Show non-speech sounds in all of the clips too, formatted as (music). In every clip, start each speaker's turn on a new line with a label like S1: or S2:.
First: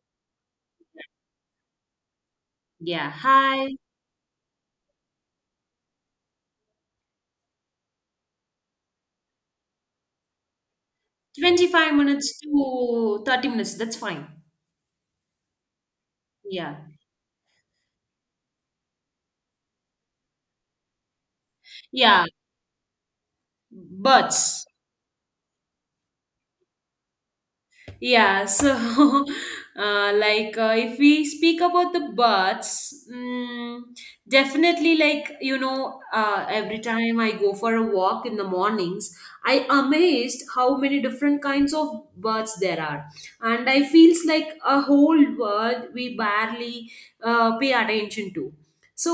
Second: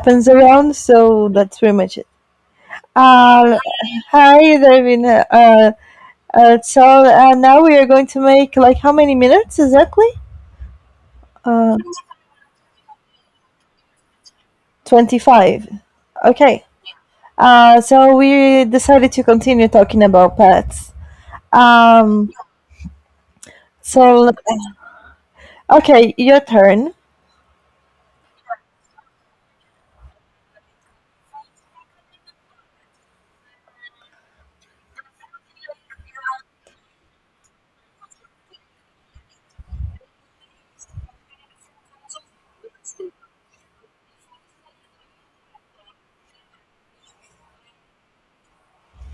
S1: Happens around, so that's pretty much it.
S2: Yeah,
S1: Uh,
S2: hi.
S1: Hi, Davina. Now we are going to make like how many minutes exactly? Uh,
S2: 25 minutes to 30 minutes. That's fine.
S1: 25. Okay.
S2: Yeah.
S1: So we decided to continue talking about pets.
S2: Yeah.
S1: Um, so,
S2: Birds.
S1: okay, your turn. (laughs)
S2: Yeah. So, (laughs) like, if we speak about the birds, definitely, like, every time I go for a walk in the mornings, I amazed how many different kinds of birds there are. And I feels like a whole world we barely pay attention to. So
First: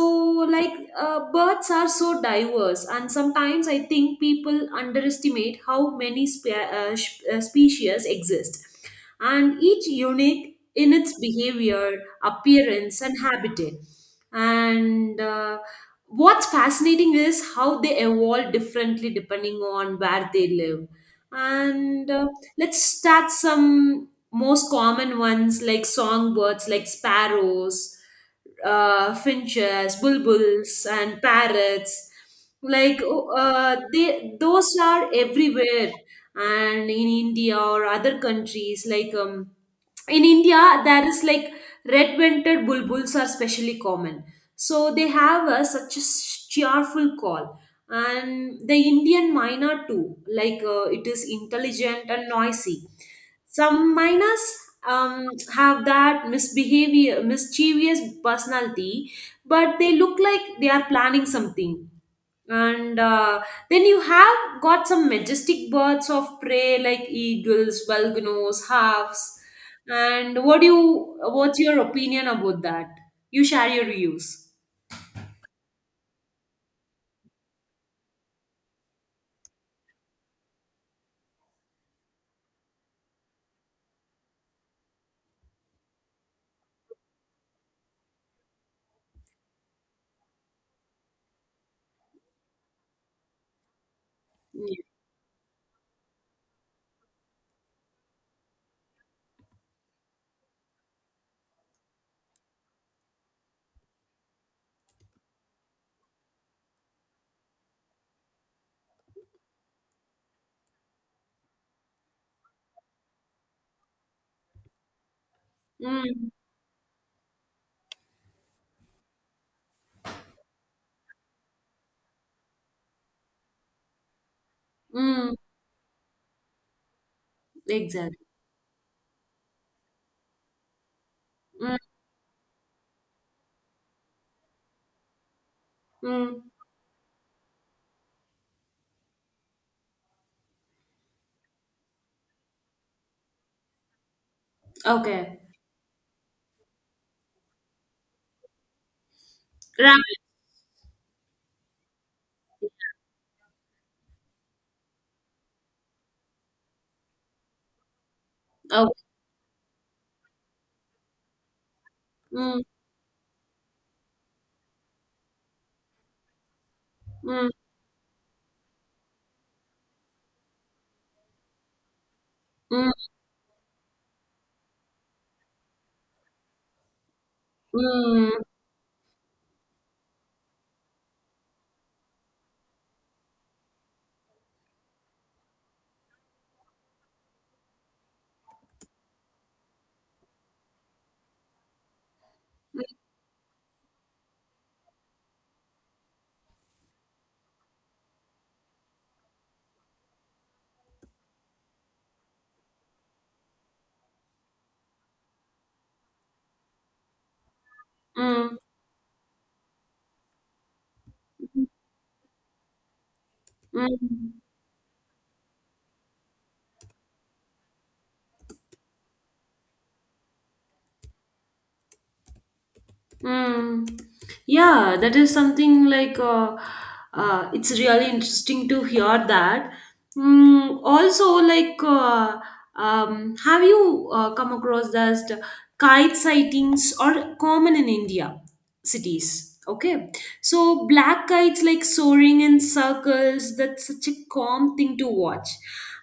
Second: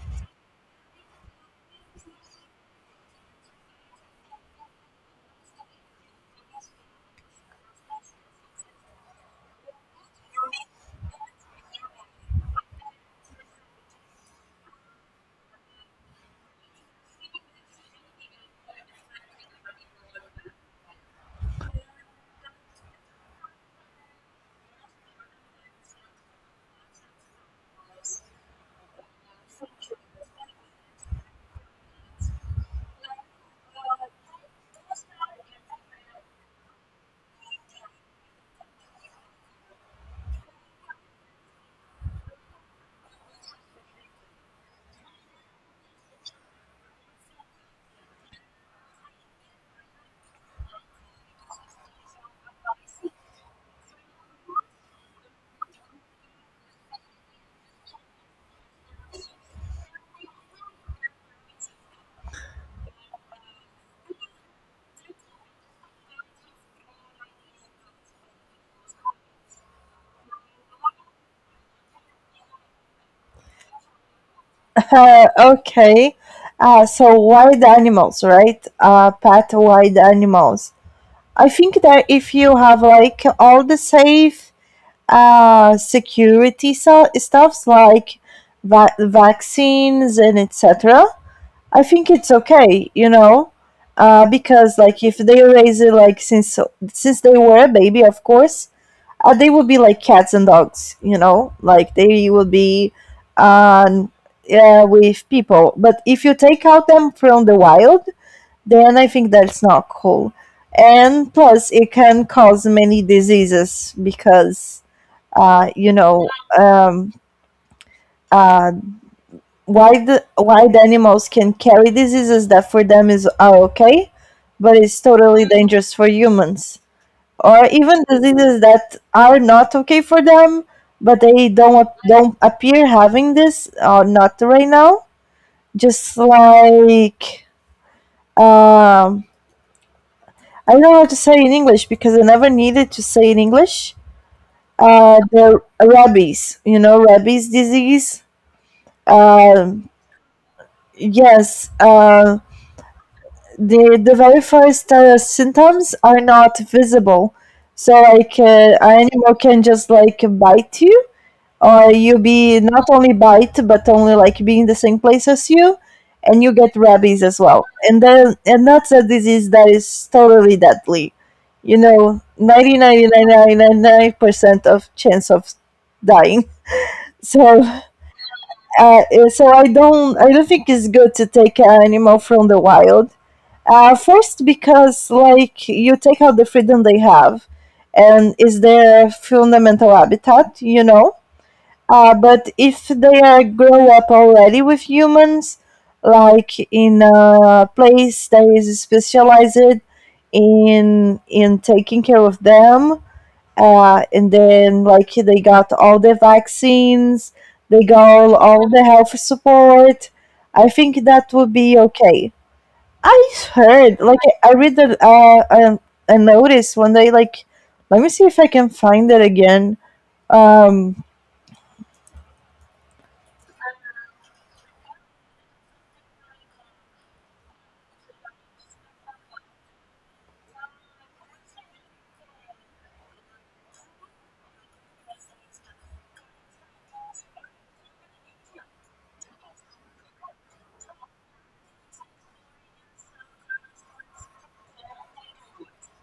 S2: like, birds are so diverse, and sometimes I think people underestimate how many species exist, and each unique in its behavior, appearance, and habitat. And what's fascinating is how they evolve differently depending on where they live. And let's start some most common ones like songbirds like sparrows, finches, bulbuls, and parrots. Like, oh, those are everywhere, and in India or other countries. Like, in India, there is like red-vented bulbuls are specially common. So they have such a cheerful call. And the Indian myna too, like, it is intelligent and noisy. Some minors um, have that misbehavior, mischievous personality, but they look like they are planning something. And then you have got some majestic birds of prey like eagles, vulganos, hawks. And what do you? What's your opinion about that? You share your views.
S1: Okay. So wild animals, right? Pet wild animals. I think that if you have like all the safe security stuffs like vaccines and etc. I think it's okay, you know,
S2: Yeah.
S1: because like if they raise it like since they were a baby, of course, they would be like cats and dogs, you know, like they will be um, with people. But if you take out them from the wild, then I think that's not cool. And plus, it can cause many diseases because you know,
S2: Mm.
S1: um, uh, wild wild animals can carry diseases that for them is are okay, but it's
S2: Mm.
S1: totally dangerous for humans, or even
S2: Exactly.
S1: diseases that are not okay for them, but they
S2: Mm.
S1: don't appear having this or not right now. Just
S2: Mm.
S1: like um, I don't know how to say in English because I never needed to say in English.
S2: Okay.
S1: The rabies, you know, rabies disease. Um,
S2: Ramen.
S1: Yes, the very first symptoms are not visible, so like
S2: Okay.
S1: an animal can just like bite you, or you be
S2: Mm.
S1: not only bite but only like be in the same place as you, and you get rabies as
S2: Mm.
S1: well. And then and that's a disease that is totally deadly. You know,
S2: Mm.
S1: 99.999% of chance of dying. So,
S2: Mm.
S1: uh, so I don't think it's good to take an animal from the wild. First, because like you take out the freedom they have, and is their fundamental habitat, you know. But if
S2: Mm.
S1: they are grow up already with humans, like in a place that is specialized in taking care of them, and then like they got all the vaccines, they got
S2: Mm.
S1: all the health support. I think that would be okay. I've heard, like,
S2: Mm.
S1: I read that, a notice one day, like, let me see if I can find it again. Um,
S2: Mm. Yeah, that is something like, it's really interesting to hear that. Also, like, have you come across that kite sightings are common in India cities? Okay, so black kites like soaring in circles, that's such a calm thing to watch.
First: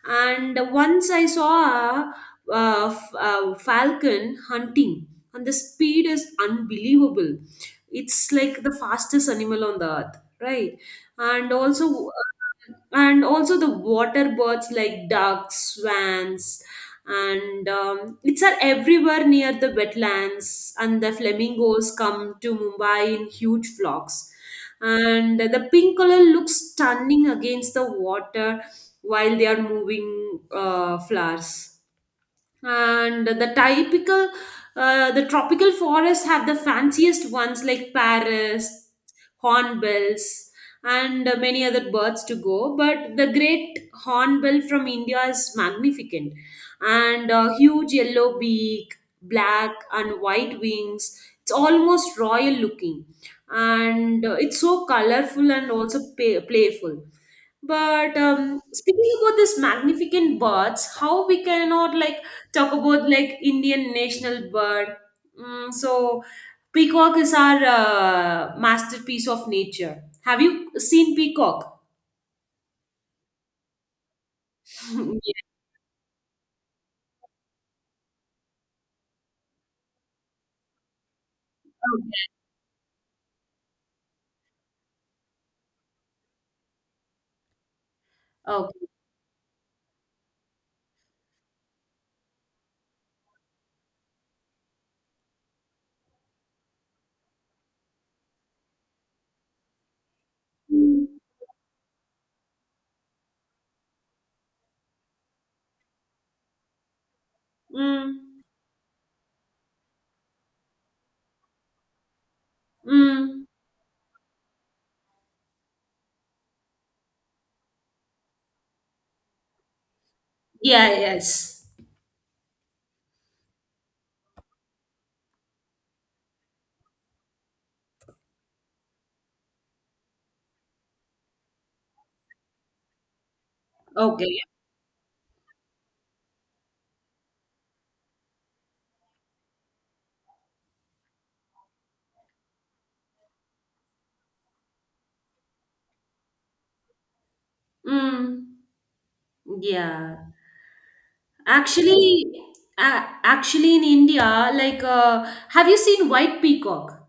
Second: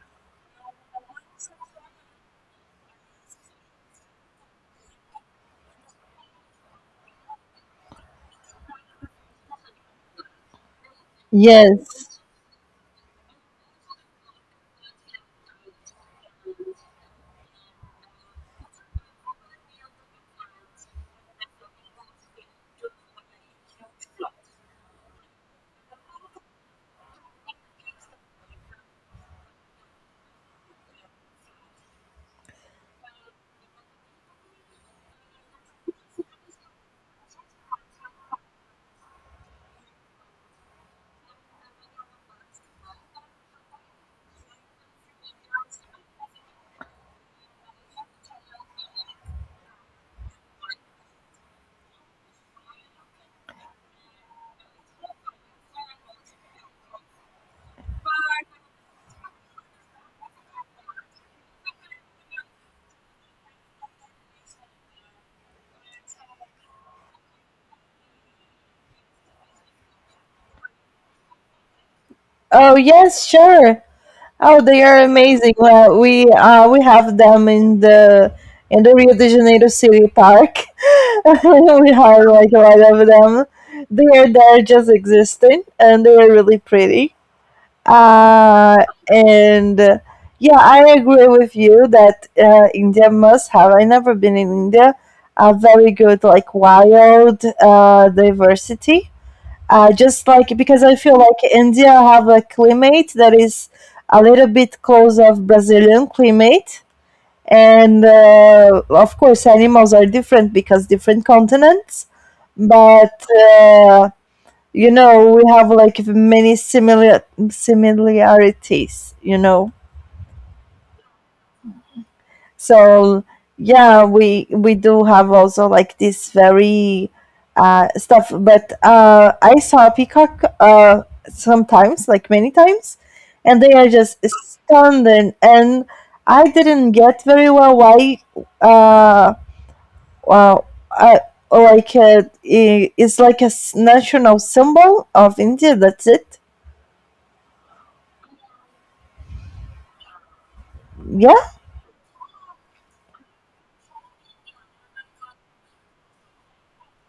S2: And once I saw a, a falcon hunting, and the speed is unbelievable. It's like the fastest animal on the earth, right? and also
S1: yes.
S2: uh, and also the water birds like ducks, swans, and it's are everywhere near the wetlands. And the flamingos come to Mumbai in huge flocks, and the pink color looks stunning against the water while they are moving flowers. And the typical, the tropical forests have the fanciest ones like paris, hornbills, and many other birds to go. But the great hornbill from India is magnificent. And huge yellow beak, black and white wings, it's almost royal looking. And it's so colorful and also playful. But speaking about this magnificent birds, how we cannot like talk about like Indian national bird. So peacock is our masterpiece of nature. Have you seen peacock?
S1: Oh, yes, sure. Oh, they are
S2: (laughs) Yeah.
S1: amazing. Well, we have them in the Rio de Janeiro City Park. (laughs) We have like a lot of them. They are there just existing, and they are really pretty. Uh,
S2: Okay.
S1: and Yeah, I agree with you that India must have. I never been in India. A very good like wild diversity. Just like because I
S2: Mm.
S1: feel like India have a climate that is a little bit close of Brazilian climate, and
S2: Mm.
S1: of course animals are different because different continents, but
S2: Mm.
S1: uh, you know we have like many similarities, you know,
S2: Yeah. Yes.
S1: so yeah, we do have also like this very stuff, but I saw peacock sometimes, like many times, and they are just
S2: Okay.
S1: stunning, and I didn't get very well why. uh well i it's like a national symbol of India, that's it.
S2: Mm. Yeah.
S1: Yeah.
S2: Actually, in India, like, have you seen white peacock?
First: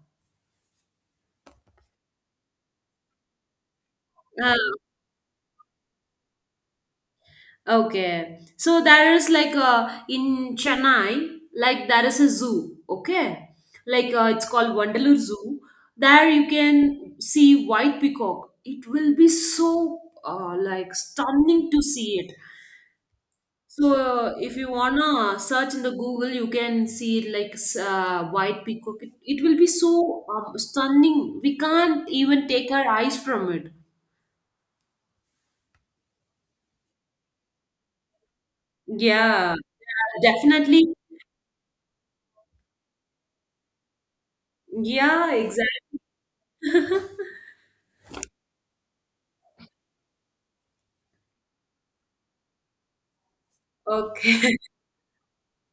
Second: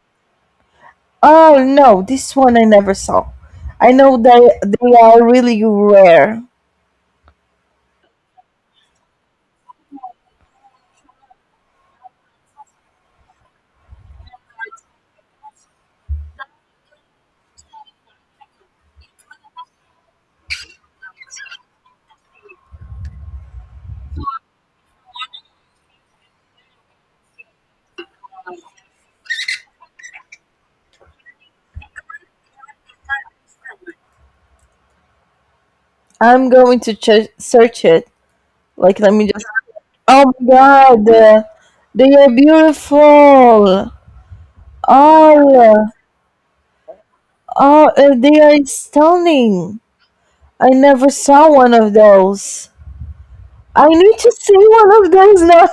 S1: Oh no, this one I never saw. I know
S2: Uh,
S1: they are really rare.
S2: Okay. So there is like a in Chennai, like there is a zoo. Okay. Like, it's called Wandalur Zoo. There you can see white peacock. It will be so like stunning to see it. So if you wanna search in the Google, you can see it like white peacock. It will be so stunning. We can't even take our eyes from it.
S1: I'm going to search it. Like let me just.
S2: Yeah,
S1: Oh my
S2: definitely.
S1: god, they are beautiful.
S2: Yeah,
S1: Oh,
S2: exactly.
S1: oh, they are stunning. I never saw one of those. I need to see
S2: Okay. (laughs)
S1: one of those now.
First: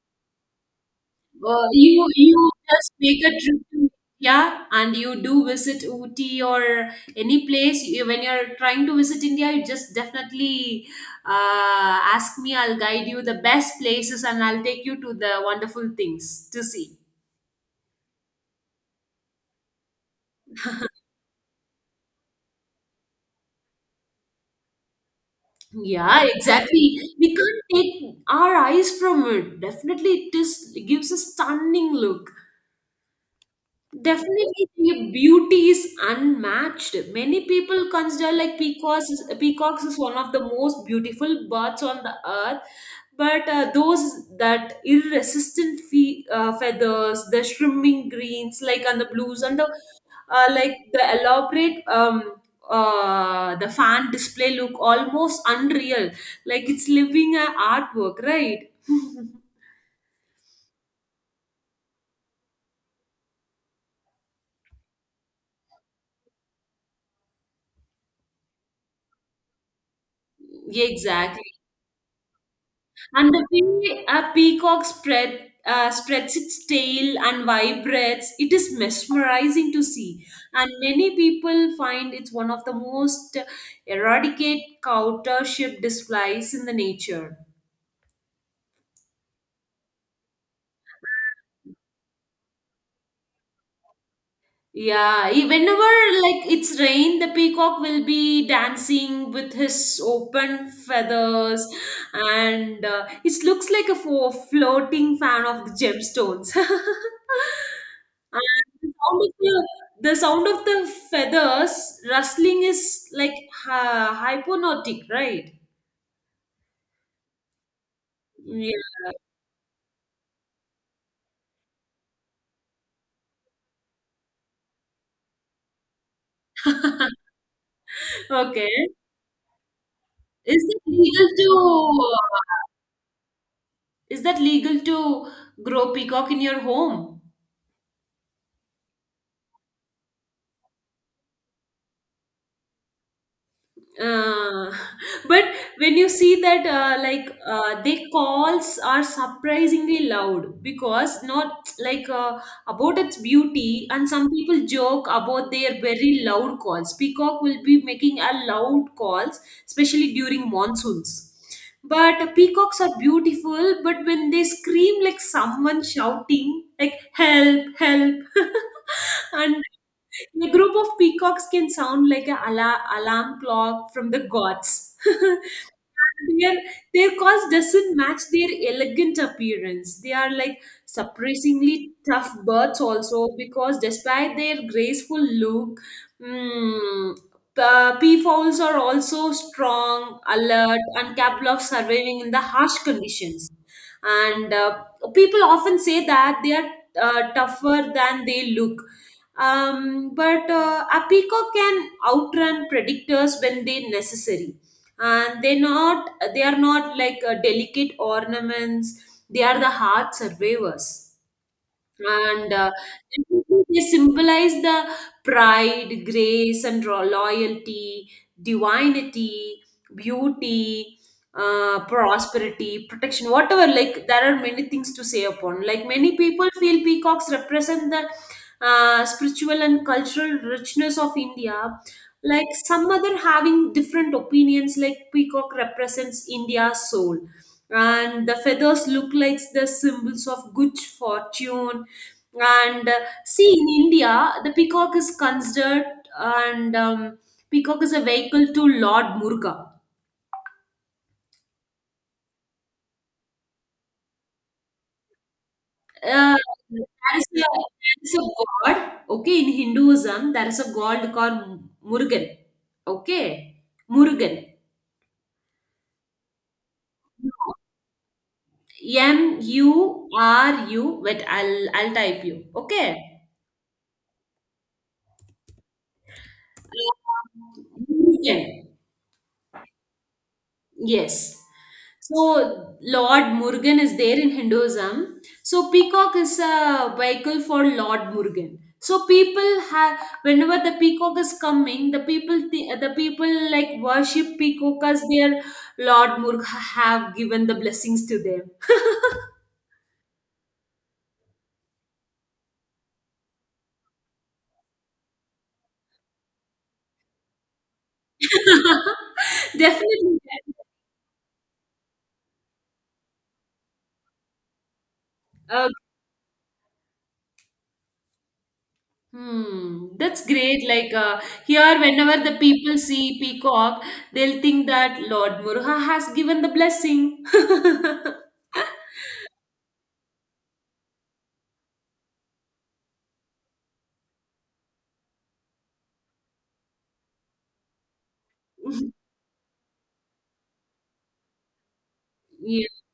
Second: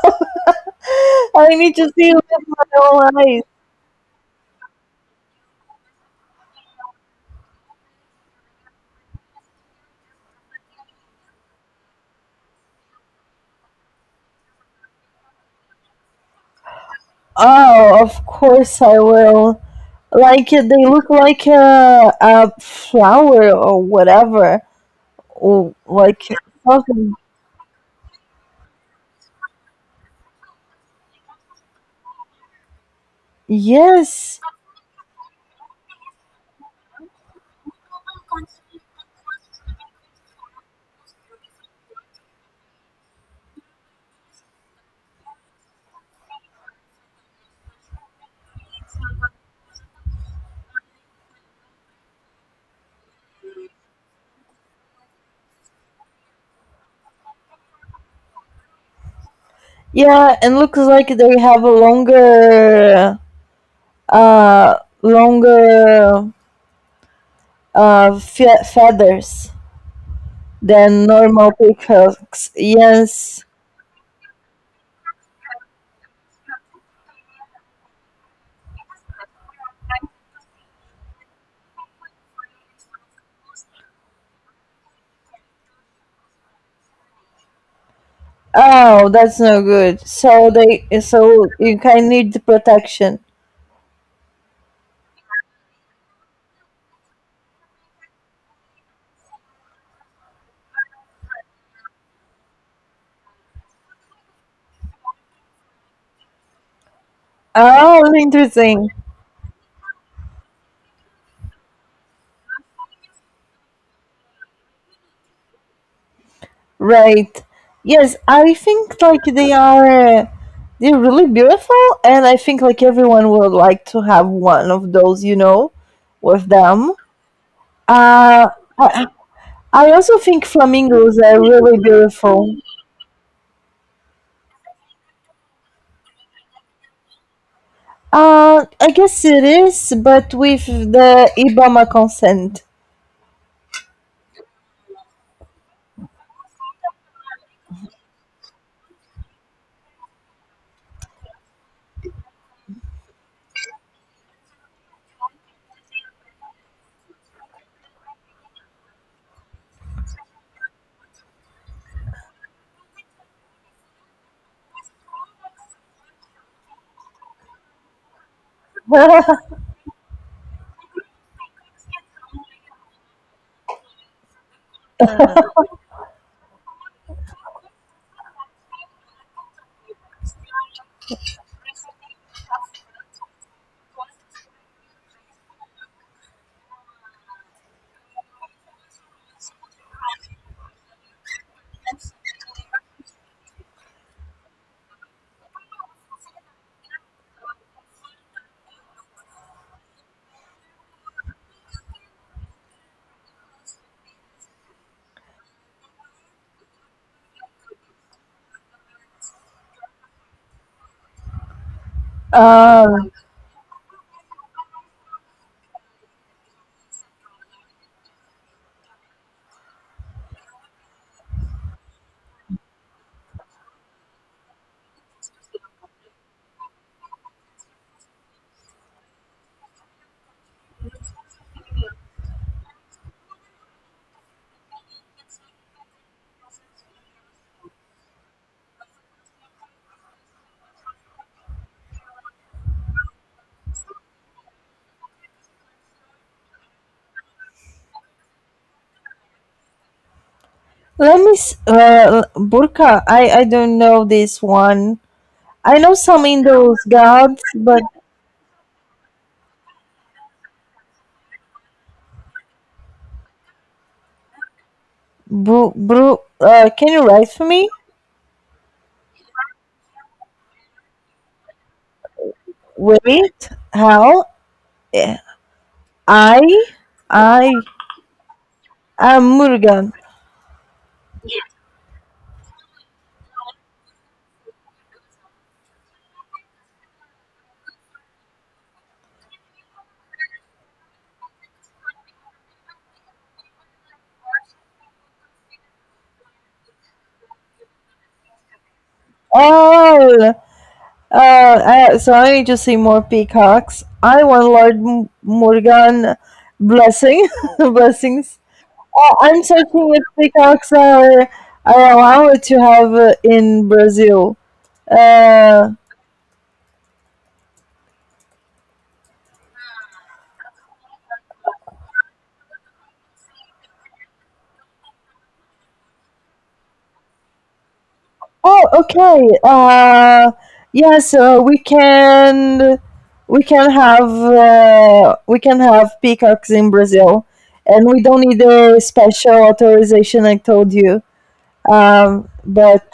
S1: (laughs) I
S2: Uh,
S1: need to
S2: you
S1: see it with
S2: you
S1: my
S2: just
S1: own
S2: make a
S1: eyes.
S2: trip to India and you do visit Ooty or any place when you're trying to visit India, you just definitely ask me. I'll guide you the best places and I'll take you to the wonderful things to see.
S1: Oh, of course I will. Like they look like a flower or whatever, or like
S2: Yeah, exactly.
S1: something.
S2: We can't take our eyes from it. Definitely, it gives a stunning look.
S1: Yes,
S2: Definitely, the beauty is unmatched. Many people consider like peacocks. Peacocks is one of the most beautiful birds on the earth, but those that irresistant feathers, the shimmering greens, like on the blues, and the elaborate the fan display look almost unreal. Like it's living an artwork, right? (laughs)
S1: yeah, and looks like they have a longer, uh, longer feathers than
S2: Exactly.
S1: normal peacocks.
S2: And
S1: Yes.
S2: the way a peacock spreads its tail and vibrates, it is mesmerizing to see. And many people find it's one of the most eradicate countership displays in the nature.
S1: Oh, that's no good. So so you kind of need protection.
S2: Yeah, whenever like it's rain, the peacock will be dancing with his open feathers, and it looks like a floating fan of the gemstones. (laughs) And
S1: Oh,
S2: the
S1: interesting.
S2: sound of the, the sound of the feathers rustling is like hypnotic, right?
S1: Right. Yes, I
S2: Yeah.
S1: think
S2: (laughs)
S1: like they are they're really beautiful, and I think like everyone would like to have one of those, you know, with them. Uh
S2: Okay.
S1: I, I also think
S2: Is it
S1: flamingos
S2: legal
S1: are really
S2: to
S1: beautiful.
S2: is that legal to grow peacock in your home?
S1: I guess it is, but with the Ibama consent.
S2: Uh, (laughs) but when you see that like, their calls are surprisingly loud because not (tsk) like, about its beauty, and some people joke about their very loud calls. Peacock will be making a loud calls especially during monsoons, but peacocks are beautiful but when they scream like someone shouting like help help. (laughs) And
S1: (laughs)
S2: a group of peacocks can sound like an alarm clock from the gods. (laughs) their their cost doesn't match their elegant appearance. They are like surprisingly tough birds also because despite their graceful look, mm, peafowls are also strong, alert, and capable of surviving in the harsh conditions. And people often say that they are tougher than they look. But a peacock can outrun predators when they necessary, and they are not like delicate ornaments. They are the heart survivors. And
S1: Um,
S2: they symbolize the pride, grace, and loyalty, divinity, beauty, prosperity, protection, whatever. Like, there are many things to say upon, like many people feel peacocks represent the spiritual and cultural richness of India, like some other having different opinions like peacock represents India's soul, and the feathers look like the symbols of good fortune. And see, in India, the peacock is considered, and peacock is a vehicle to Lord Muruga.
S1: let me burka. I don't know this one. I know some
S2: Uh,
S1: Indus
S2: there is
S1: gods, but
S2: a god, okay, in Hinduism. There is a god called Murugan, okay, Murugan.
S1: Can you write for me?
S2: MURU, wait, I'll type you. Okay.
S1: Wait, how? Eh, I, I
S2: Murugan.
S1: am Murugan.
S2: Yes. So Lord Murugan is there in Hinduism. So peacock is a vehicle for Lord Murugan. So people have whenever the peacock is coming, the people like worship peacock as their Lord Murg have given the blessings to them.
S1: Oh, uh, so I need to see more peacocks. I want Lord Murugan blessing, (laughs) blessings. Oh, I'm
S2: (laughs)
S1: searching if
S2: Definitely.
S1: are allowed to have in Brazil.
S2: Uh,
S1: Uh,
S2: Hmm, that's great. Like, here, whenever the people see peacock, they'll think that Lord Muruha has given the blessing. (laughs)
S1: Oh, okay. Yes, so we can have peacocks in Brazil, and we don't need a special authorization. I told you, um,
S2: Yeah.
S1: but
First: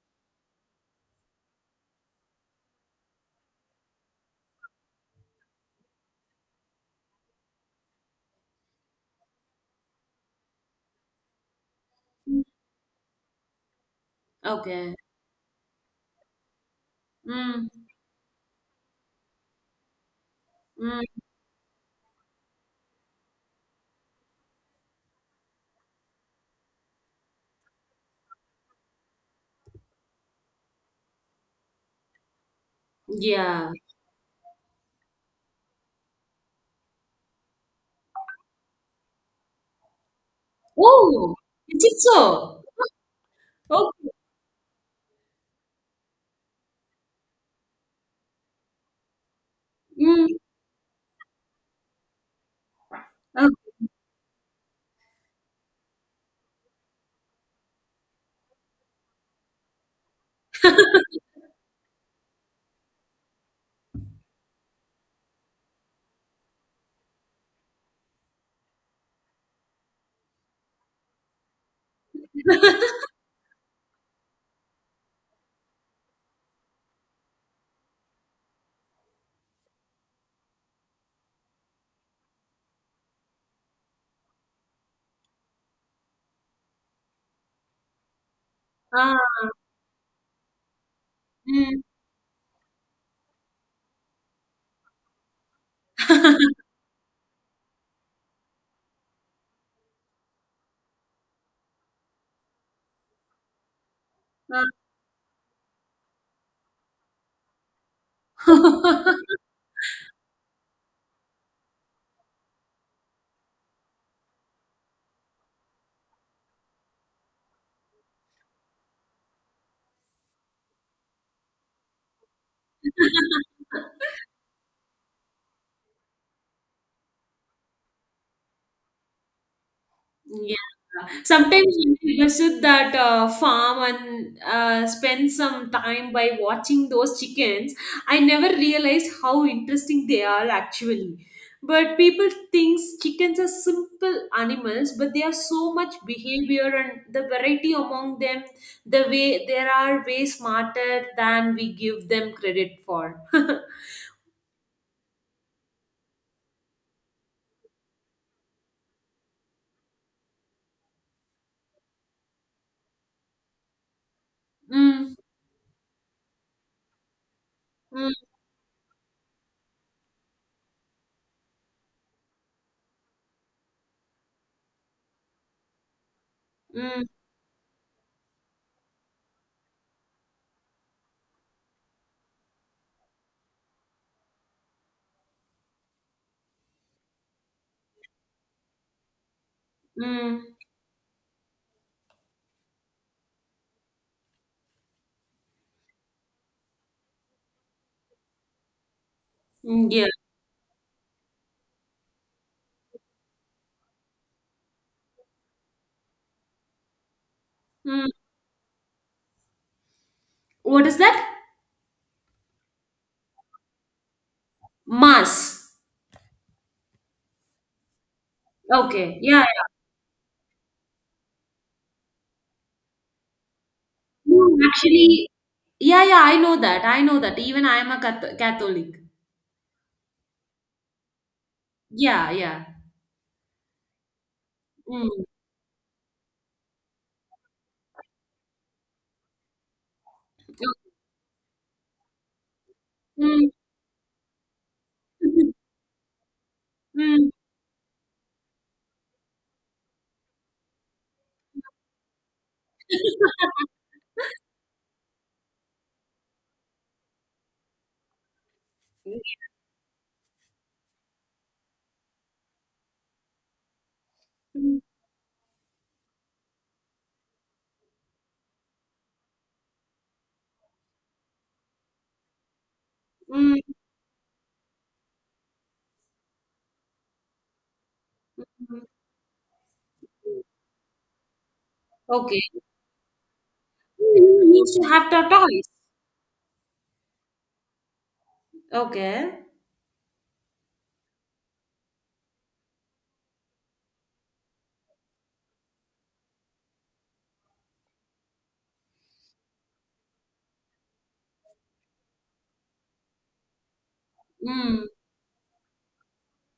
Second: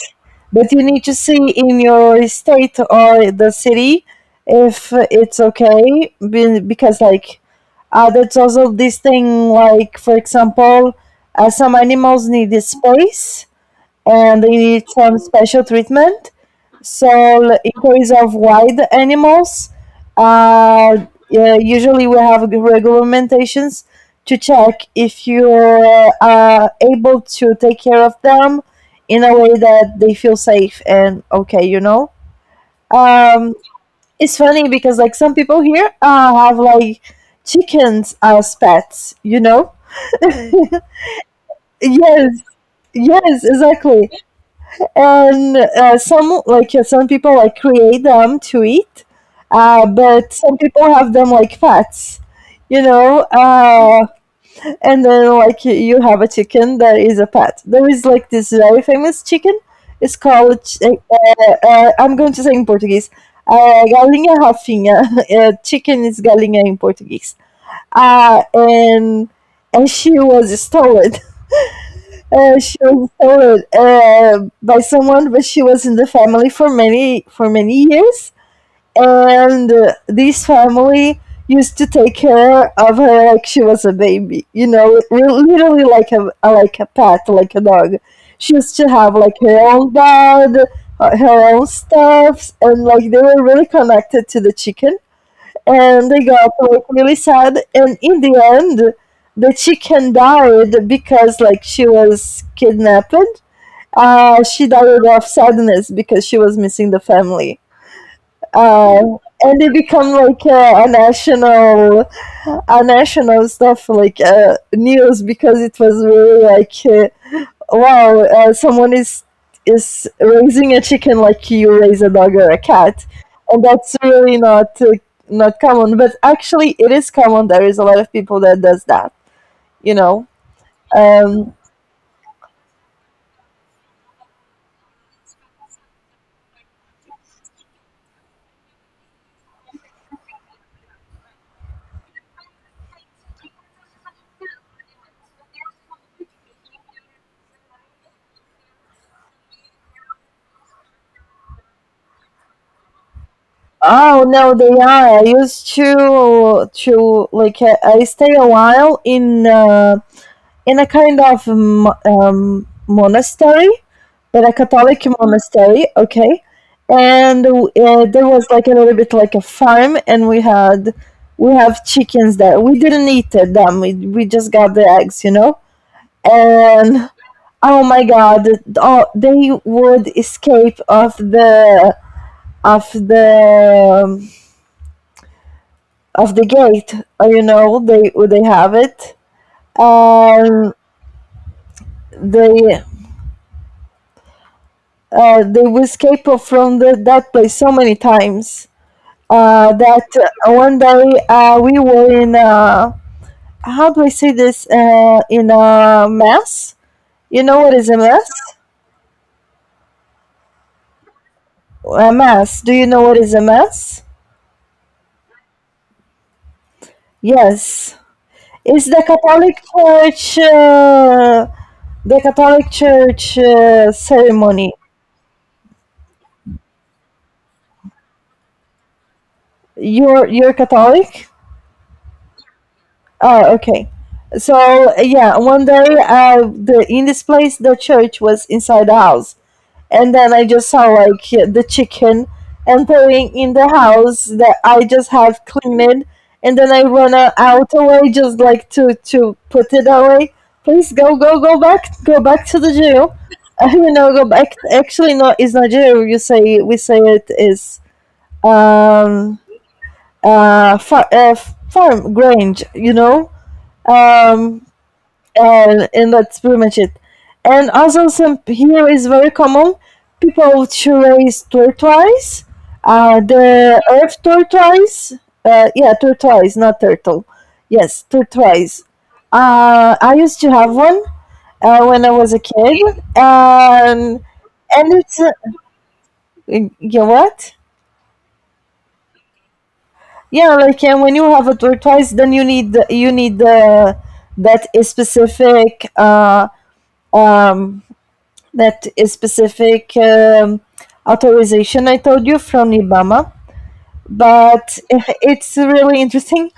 S1: but you need to see in your state or the city if it's okay, because like that's also this thing. Like for example, some animals need space, and they need
S2: Okay.
S1: some special treatment. So
S2: Mm.
S1: in case of wild animals,
S2: Mm.
S1: yeah, usually we have regulations to check if you're able to take care of them in a way that they feel safe and okay, you know. Um,
S2: Yeah.
S1: it's funny because like some people here have like chickens as pets, you know.
S2: Oh, is it
S1: Yes,
S2: so?
S1: yes,
S2: (laughs) Okay.
S1: exactly. And some, like, some people like create them to eat,
S2: Mm.
S1: but some people have them like pets, you know.
S2: Okay.
S1: And then like you have a chicken that is a pet. There is like this very famous chicken. It's called
S2: (laughs)
S1: I'm going to say in Portuguese, Galinha Rafinha. (laughs) Chicken is galinha in Portuguese. uh, and and she was stolen. (laughs) She was stolen by someone, but she was in the family for many years. And this family used to take care of her like she was a baby. You know, literally like a pet, like a dog. She used to
S2: Ah.
S1: have like her own bed, her own
S2: Mm.
S1: stuffs, and like they were really connected to the chicken, and they got
S2: (laughs)
S1: like really sad, and in the end the chicken died because like she was kidnapped. She
S2: Ah.
S1: died of sadness because she was missing the family, uh, and it become like a national, stuff, like news, because it was really like wow, someone is raising a chicken like you raise a dog or a cat, and that's
S2: (laughs)
S1: really not common. But actually, it is common. There is a lot of people that does that, you know.
S2: Yeah.
S1: Um,
S2: Sometimes you visit that farm and spend some time by watching those chickens. I never realized how interesting they are actually. But people think chickens are simple animals, but they are so much behavior and the variety among them, the way they are way smarter than we give them credit for. (laughs)
S1: oh no, they are. I used to like I stay a while in a kind of monastery, but a Catholic
S2: Mm.
S1: monastery, okay? And
S2: Mm.
S1: there was like a little bit like a farm, and we have chickens there. We didn't eat them; we just got the eggs, you know.
S2: Mm.
S1: And oh my god, oh, they would escape of the of the of the gate, you know. They have it.
S2: Mm.
S1: Um, they they will escape from that place so many times
S2: Mm.
S1: that
S2: Yeah.
S1: one day we were in how do I say this in a mass? You know what is a
S2: Mm.
S1: mass?
S2: What is that?
S1: A mass. Do you know what is a mass?
S2: Mass.
S1: Yes, it's the
S2: Okay. Yeah.
S1: Catholic Church. The Catholic Church
S2: No,
S1: ceremony.
S2: actually, yeah, yeah, I know that. I know that. Even I am a Catholic.
S1: You're Catholic?
S2: Yeah, yeah.
S1: Oh, okay. So
S2: Mm.
S1: yeah, one day the in this place the church was inside the house, and then I just saw like the chicken entering
S2: Mm.
S1: in the house that I just have
S2: (laughs)
S1: cleaned, and then I run
S2: Mm.
S1: out away just like to put it away. Please go back to the jail. (laughs) You know, go back. Actually, no, it's not jail. You say, we say it is um uh, far, uh farm, grange, you know. um
S2: Mm.
S1: and that's pretty much it. And also, some here is very common. People to raise tortoise,
S2: Mm.
S1: the earth tortoise. Yeah, tortoise, not turtle. Yes, tortoise. I used to have one when I
S2: (laughs)
S1: was a
S2: Okay.
S1: kid,
S2: You used
S1: and
S2: to have
S1: it's
S2: the—
S1: yeah, what?
S2: Okay.
S1: Yeah, like, and when you have a tortoise, then you need the that specific uh, um, that specific authorization I told you from Ibama. But
S2: Mm.
S1: (laughs) it's really interesting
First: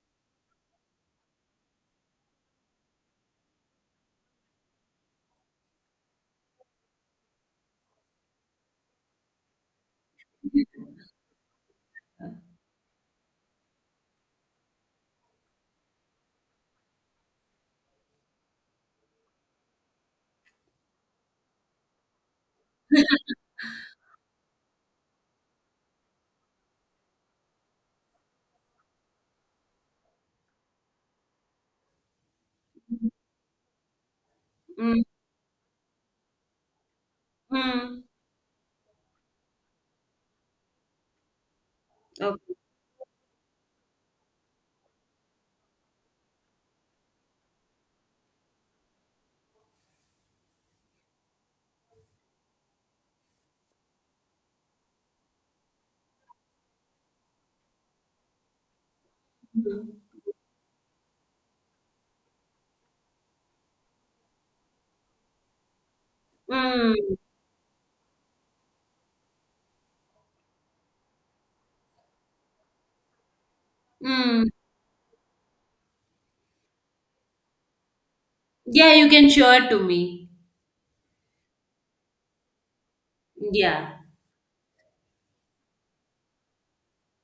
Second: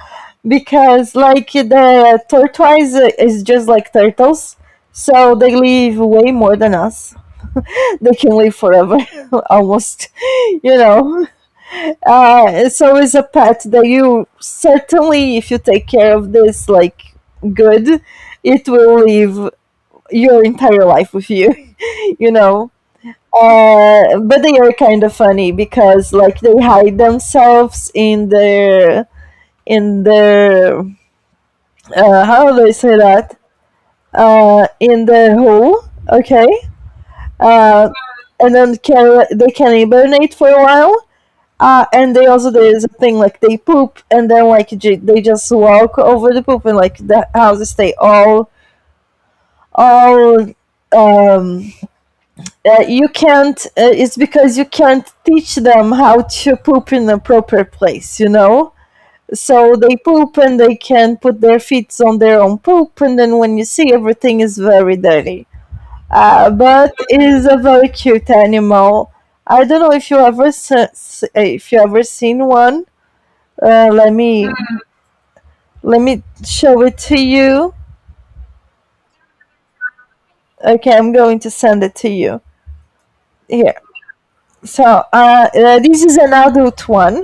S1: because, like, the tortoise is just like turtles, so they live way more than us. (laughs) They can live forever, (laughs) almost, you know. So it's a pet that you certainly, if you take care of this, like, good, it will live your entire life with you, (laughs) you know. But they are kind of funny because like they hide themselves in their in their how do I say that,
S2: Mm.
S1: in their hole, okay, uh,
S2: Mm.
S1: and then they can hibernate for a while. And they also
S2: Okay.
S1: there's a thing like they poop and then they just walk over the poop and like the houses stay all um you can't it's because you can't teach them how to poop in a proper place. So they
S2: Mm.
S1: poop and they can put their feet on their own poop and then when you see everything is very dirty, but
S2: Mm.
S1: it is a very cute animal. I don't know if you ever se- if you ever seen one. Let me
S2: Mm.
S1: let me show it to you.
S2: Yeah, you can show it to me.
S1: Okay, I'm going to send it to you here.
S2: Yeah.
S1: So this is an adult one.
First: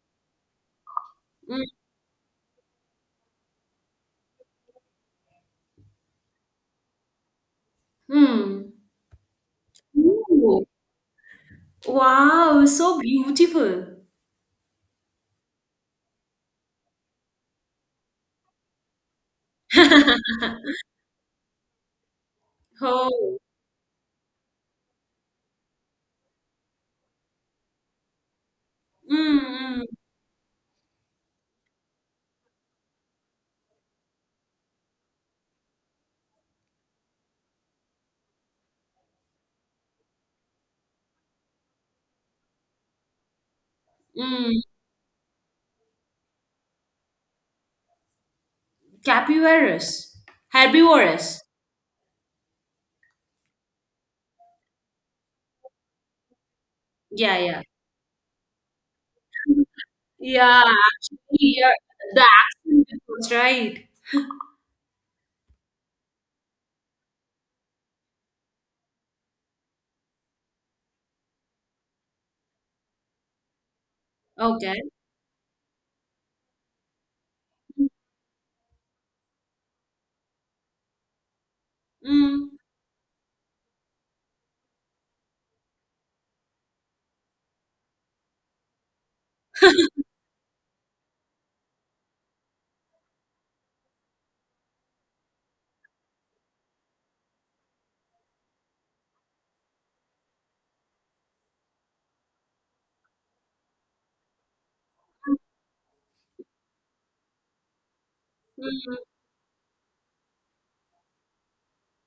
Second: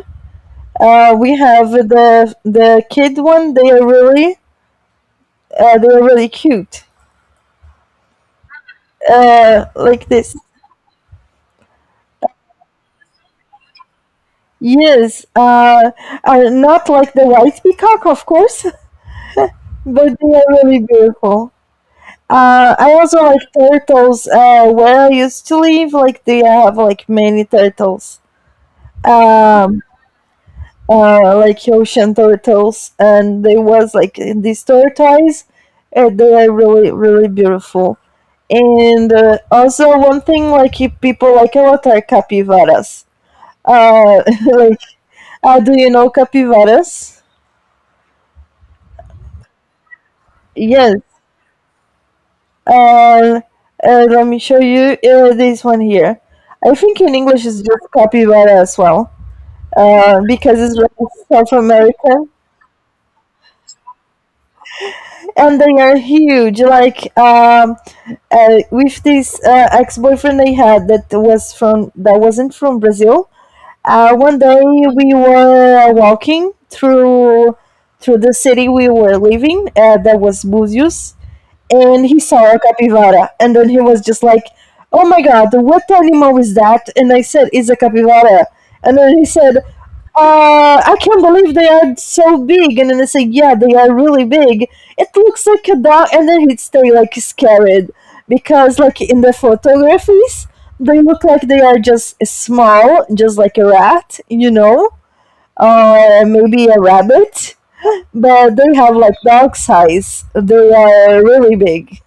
S1: We have
S2: Mm.
S1: the kid one. They are really cute.
S2: Mm.
S1: Like this.
S2: Ooh. Wow, so beautiful.
S1: Yes, are not like the white peacock, of course, (laughs) but they are really
S2: (laughs)
S1: beautiful. I also
S2: Oh.
S1: like turtles. Where I used to live, like they have like many turtles.
S2: Mm.
S1: Um,
S2: Mm.
S1: like ocean turtles, and there was like these tortoise, and they are really, really beautiful. And also one thing like people like a lot are capybaras. Uh, (laughs)
S2: Mm.
S1: like, do you know capybaras?
S2: Capyvarus.
S1: Yes.
S2: Herbivorous.
S1: Uh, Let me show you this one here. I think in
S2: Yeah,
S1: English it's
S2: yeah.
S1: just capybara as well, because
S2: Yeah,
S1: it's like South
S2: yeah. The
S1: American,
S2: accent was right.
S1: and they are huge. With this ex-boyfriend they had that was from that wasn't from Brazil. One day
S2: Okay.
S1: we were walking through the city we were living. That was Buzios, and he saw
S2: Mm.
S1: a capybara and then he was just like, oh my god, what animal is that? And I said, it's a capybara. And then he said, I can't believe they are so big. And then I said, yeah, they are really big. It looks like a dog. And then he'd stay like scared, because like in the photographies they look like they are just small, just like a rat. Maybe a rabbit, but they have
S2: Mm.
S1: like dog size. They are really big.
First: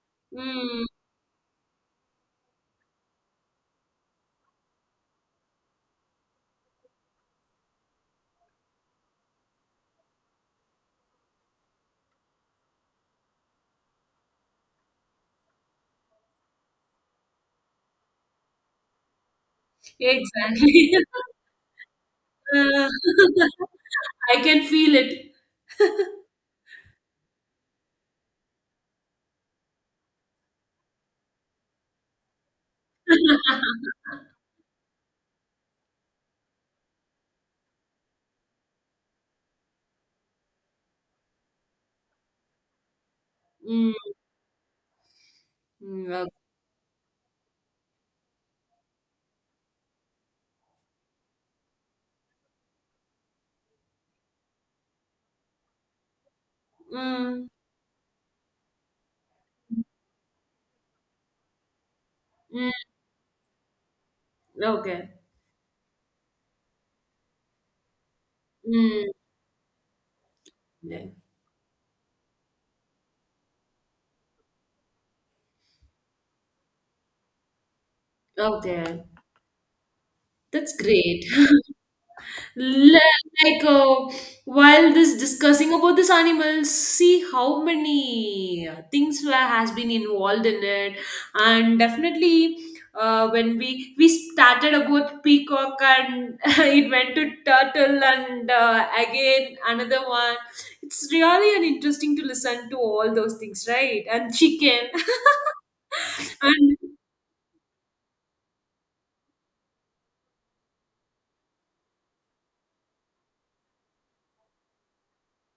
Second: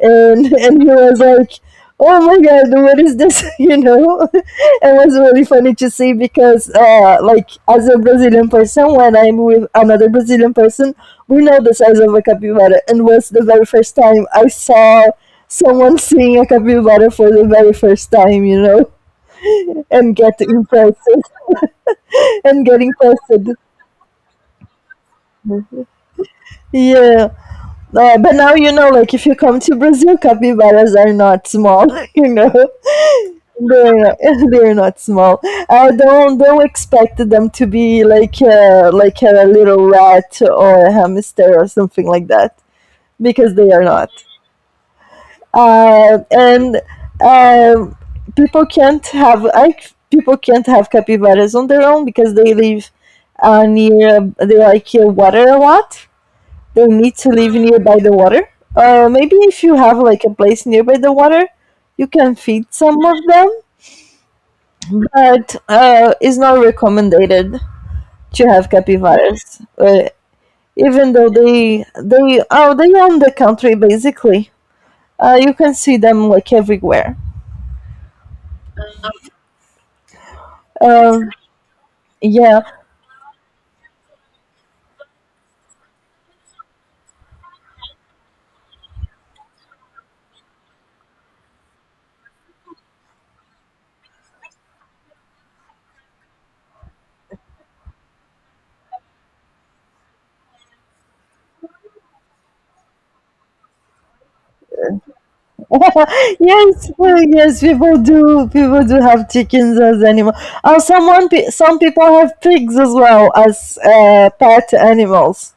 S1: And
S2: Mm.
S1: he was like, oh my god, what is this? (laughs) (laughs) It was really funny to see because like as a Brazilian person, when I'm with another Brazilian person, we know the size of a capybara. And was the very first time I saw someone seeing a capybara for the very first time, and get
S2: Exactly. (laughs)
S1: impressed. (laughs) And get
S2: Uh,
S1: impressed.
S2: (laughs) I can feel it.
S1: Yeah, but now you know, like if you come to Brazil, capybaras are not small (laughs) you know They're (laughs) they're not small. I don't expect them to be like a little rat or a hamster or something like that, because they are
S2: Mm.
S1: not.
S2: Mm. Okay.
S1: And um People can't have people can't have capybaras on their own because they live near. They like water a lot. They need to
S2: Mm.
S1: live nearby the water. Maybe if you have like a place nearby the water, you can feed
S2: Mm.
S1: some of them,
S2: Okay.
S1: but it's not recommended to have
S2: Mm.
S1: capybaras,
S2: Yeah.
S1: even though they oh they own the country basically. You can see them like everywhere.
S2: Okay. That's great.
S1: Um, yeah.
S2: Le- like, while this discussing about this animals, see how many things has been involved in it. And definitely when we started about peacock, and (laughs) it went to turtle, and again another one, it's really an interesting to listen to all those things, right? And chicken. (laughs)
S1: (laughs)
S2: And
S1: Yes, well, yes. People do have chickens as animals. Oh, some people have pigs as well as pet animals,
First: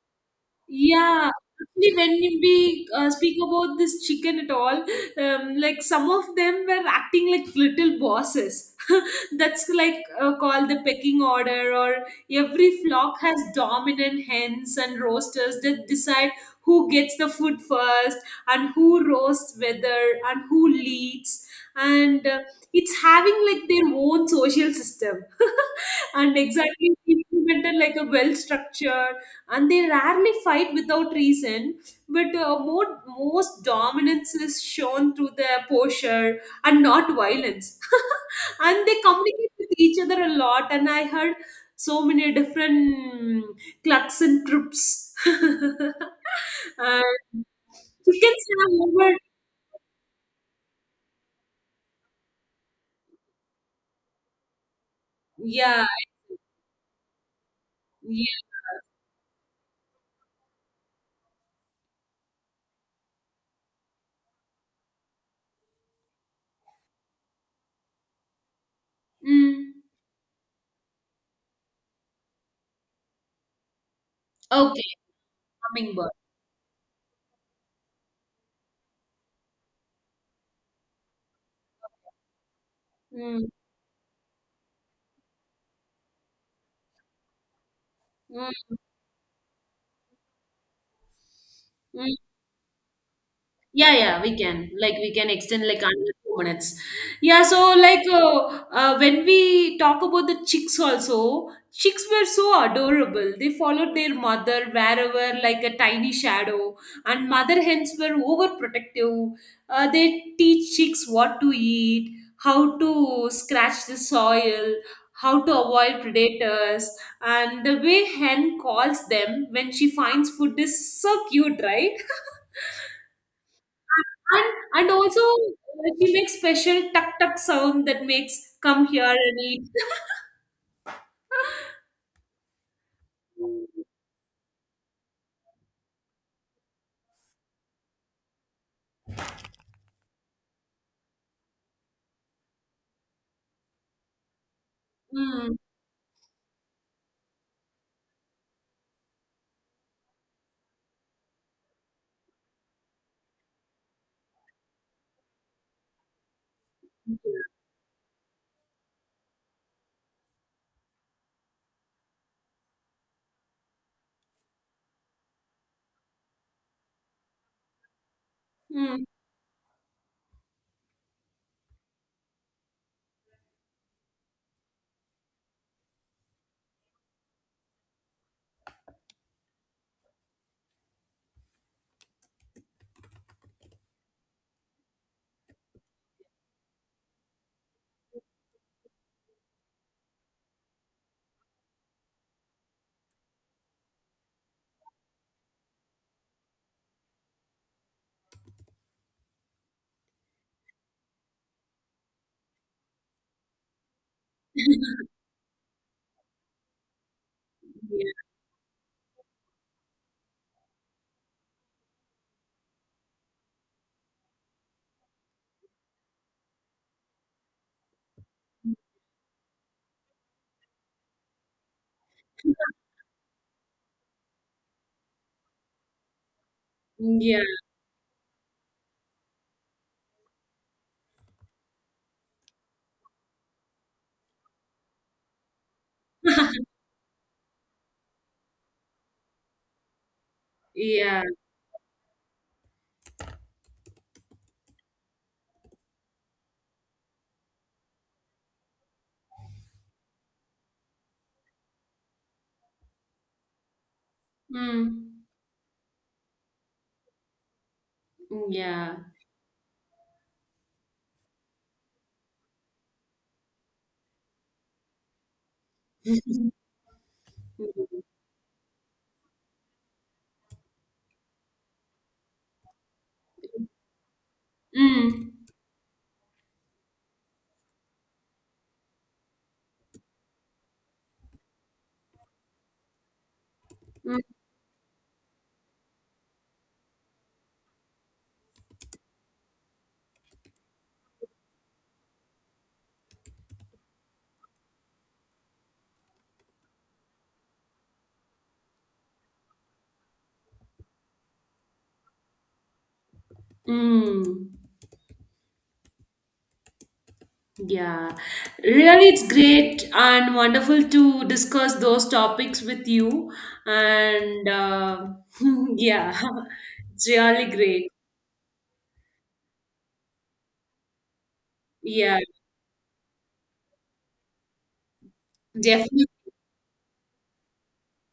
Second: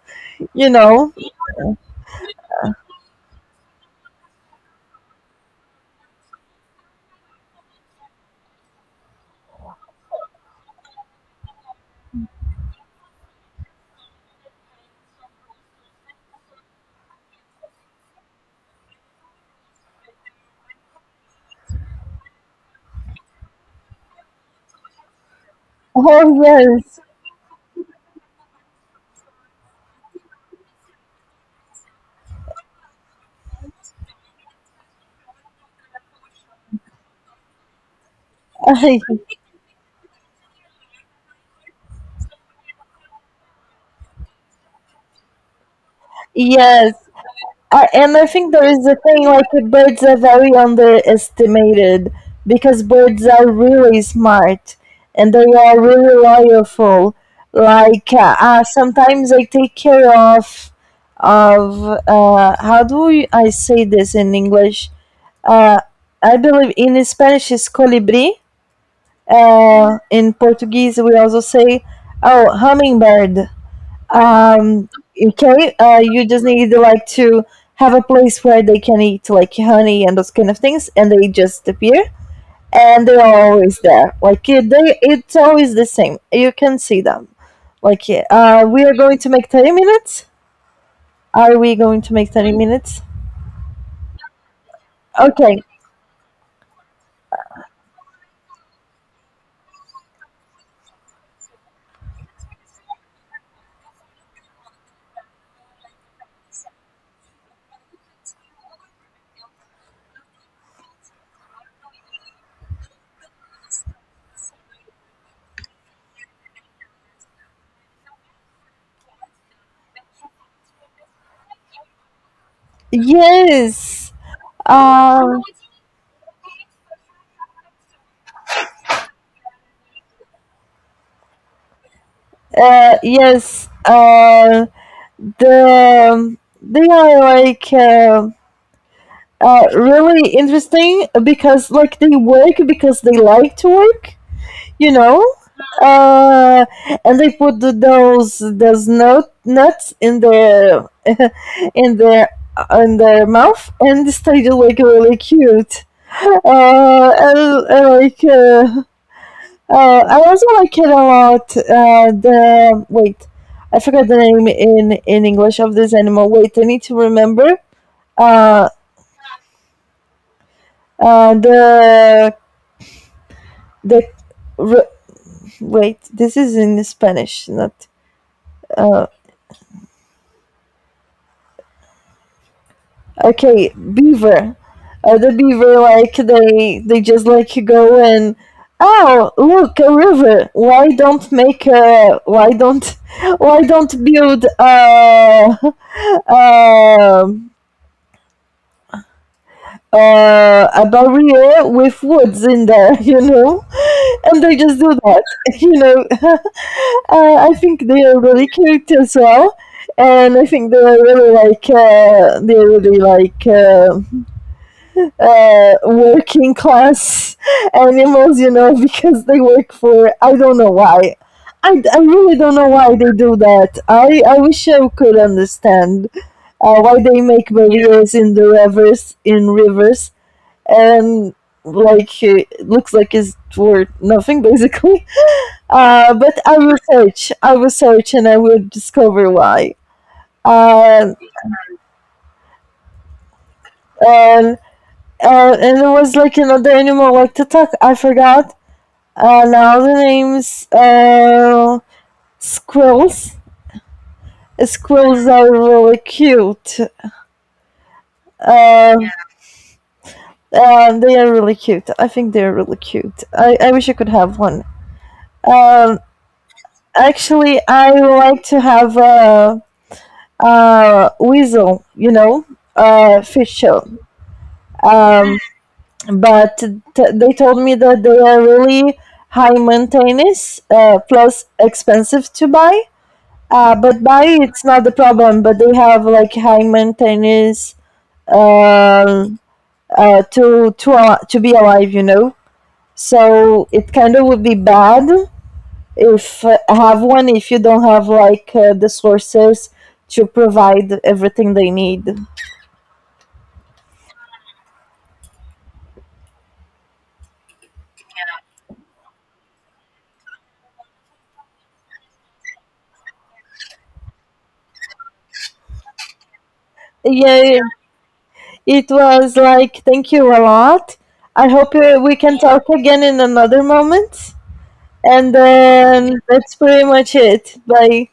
S1: you know.
S2: yeah, actually, when we speak about this chicken at all, like some of them were acting like little bosses. (laughs) That's like called the pecking order, or every flock has dominant hens and roosters that decide who gets the food first and who roasts whether and who leads. And it's having like their own social system (laughs)
S1: Oh
S2: and exactly implemented like a well structured, and they rarely fight without reason, but most dominance is shown through their posture and not violence. (laughs) And they
S1: yes.
S2: communicate with each other a lot, and I heard so many different mm, clucks and trips. (laughs) And
S1: (laughs) Yes, and I
S2: chickens
S1: think there
S2: have
S1: is a
S2: over.
S1: thing like birds are very underestimated, because birds are really smart and they are
S2: Yeah,
S1: really loyal. Like
S2: yeah.
S1: sometimes I take care of how do you- I say this in English? Uh, I believe in Spanish is colibri.
S2: Mm.
S1: In Portuguese we also say, oh, hummingbird. Um,
S2: Okay.
S1: okay,
S2: Hummingbird.
S1: you just need like to have a place where they can eat like honey and those kind of things, and they just appear, and they're
S2: Mm.
S1: always there. Like it, they, it's always the same. You can see them. Like yeah, we are going to make 30 minutes. Are we going to
S2: Mm.
S1: make 30 minutes?
S2: Yeah, yeah, we can. Like, we can
S1: Okay.
S2: extend like another 2 minutes. Yeah, so like, when we talk about the chicks also, chicks were so adorable. They followed their mother wherever, like a tiny shadow. And mother hens were overprotective. They teach chicks what to eat, how to scratch the soil, how to avoid predators, and the way hen calls them when she finds food is so cute, right? (laughs)
S1: Yes.
S2: and and also
S1: Um.
S2: she makes special tuck tuck sound that makes come here and eat. (laughs)
S1: Yes. The they are like really interesting because like they work because they like to work, you know.
S2: Mm.
S1: Uh, and they put the, those nut, nuts in their (laughs) in their in their mouth, and they do like really cute. And like I also like it a lot. I forgot the name in English of this animal. Wait, I need to remember. Uh,
S2: Mm.
S1: uh, the The r- this is in Spanish, not uh, okay. Beaver, the beaver, like they just like go and, oh, look, a river. Why don't (laughs) why don't build a (laughs) um a barrier with woods in there, (laughs) you know, and they just do
S2: (laughs)
S1: that, (laughs) you know. (laughs) Uh, I think they are really cute as well, and I think they are really like they're really like working class (laughs) animals, you know, (laughs) because they work for I don't know why. I really don't know why they do that. I wish I could understand why they
S2: Yeah,
S1: make
S2: yeah,
S1: barriers in the rivers, and like it looks like it's worth nothing basically. (laughs) But I will search, and I will discover why. Um,
S2: yeah.
S1: and uh, and it was like another animal like the tuck. I forgot now the names. Squirrels. Squirrels
S2: Mm,
S1: are really cute.
S2: yeah.
S1: Um, they are really cute. I think they are really cute. I wish I could have one. Um,
S2: (laughs)
S1: actually, I would like to have a weasel, you know, fish show.
S2: Mm.
S1: Um, but they told me that they are really high maintenance, plus expensive to buy. But
S2: Mm.
S1: buy it's not the problem. But they have like high maintenance um to be alive, you know. So it kind of would be bad if have one if you don't have like the sources to provide everything they need.
S2: Mm. Yeah, really, it's great and wonderful to discuss those topics with you. And (laughs) yeah, (laughs) it's
S1: Yeah,
S2: really
S1: yeah,
S2: great.
S1: it was like, thank you a lot. I hope we
S2: Yeah,
S1: can talk again in another moment. And
S2: definitely.
S1: then that's pretty much it. Bye.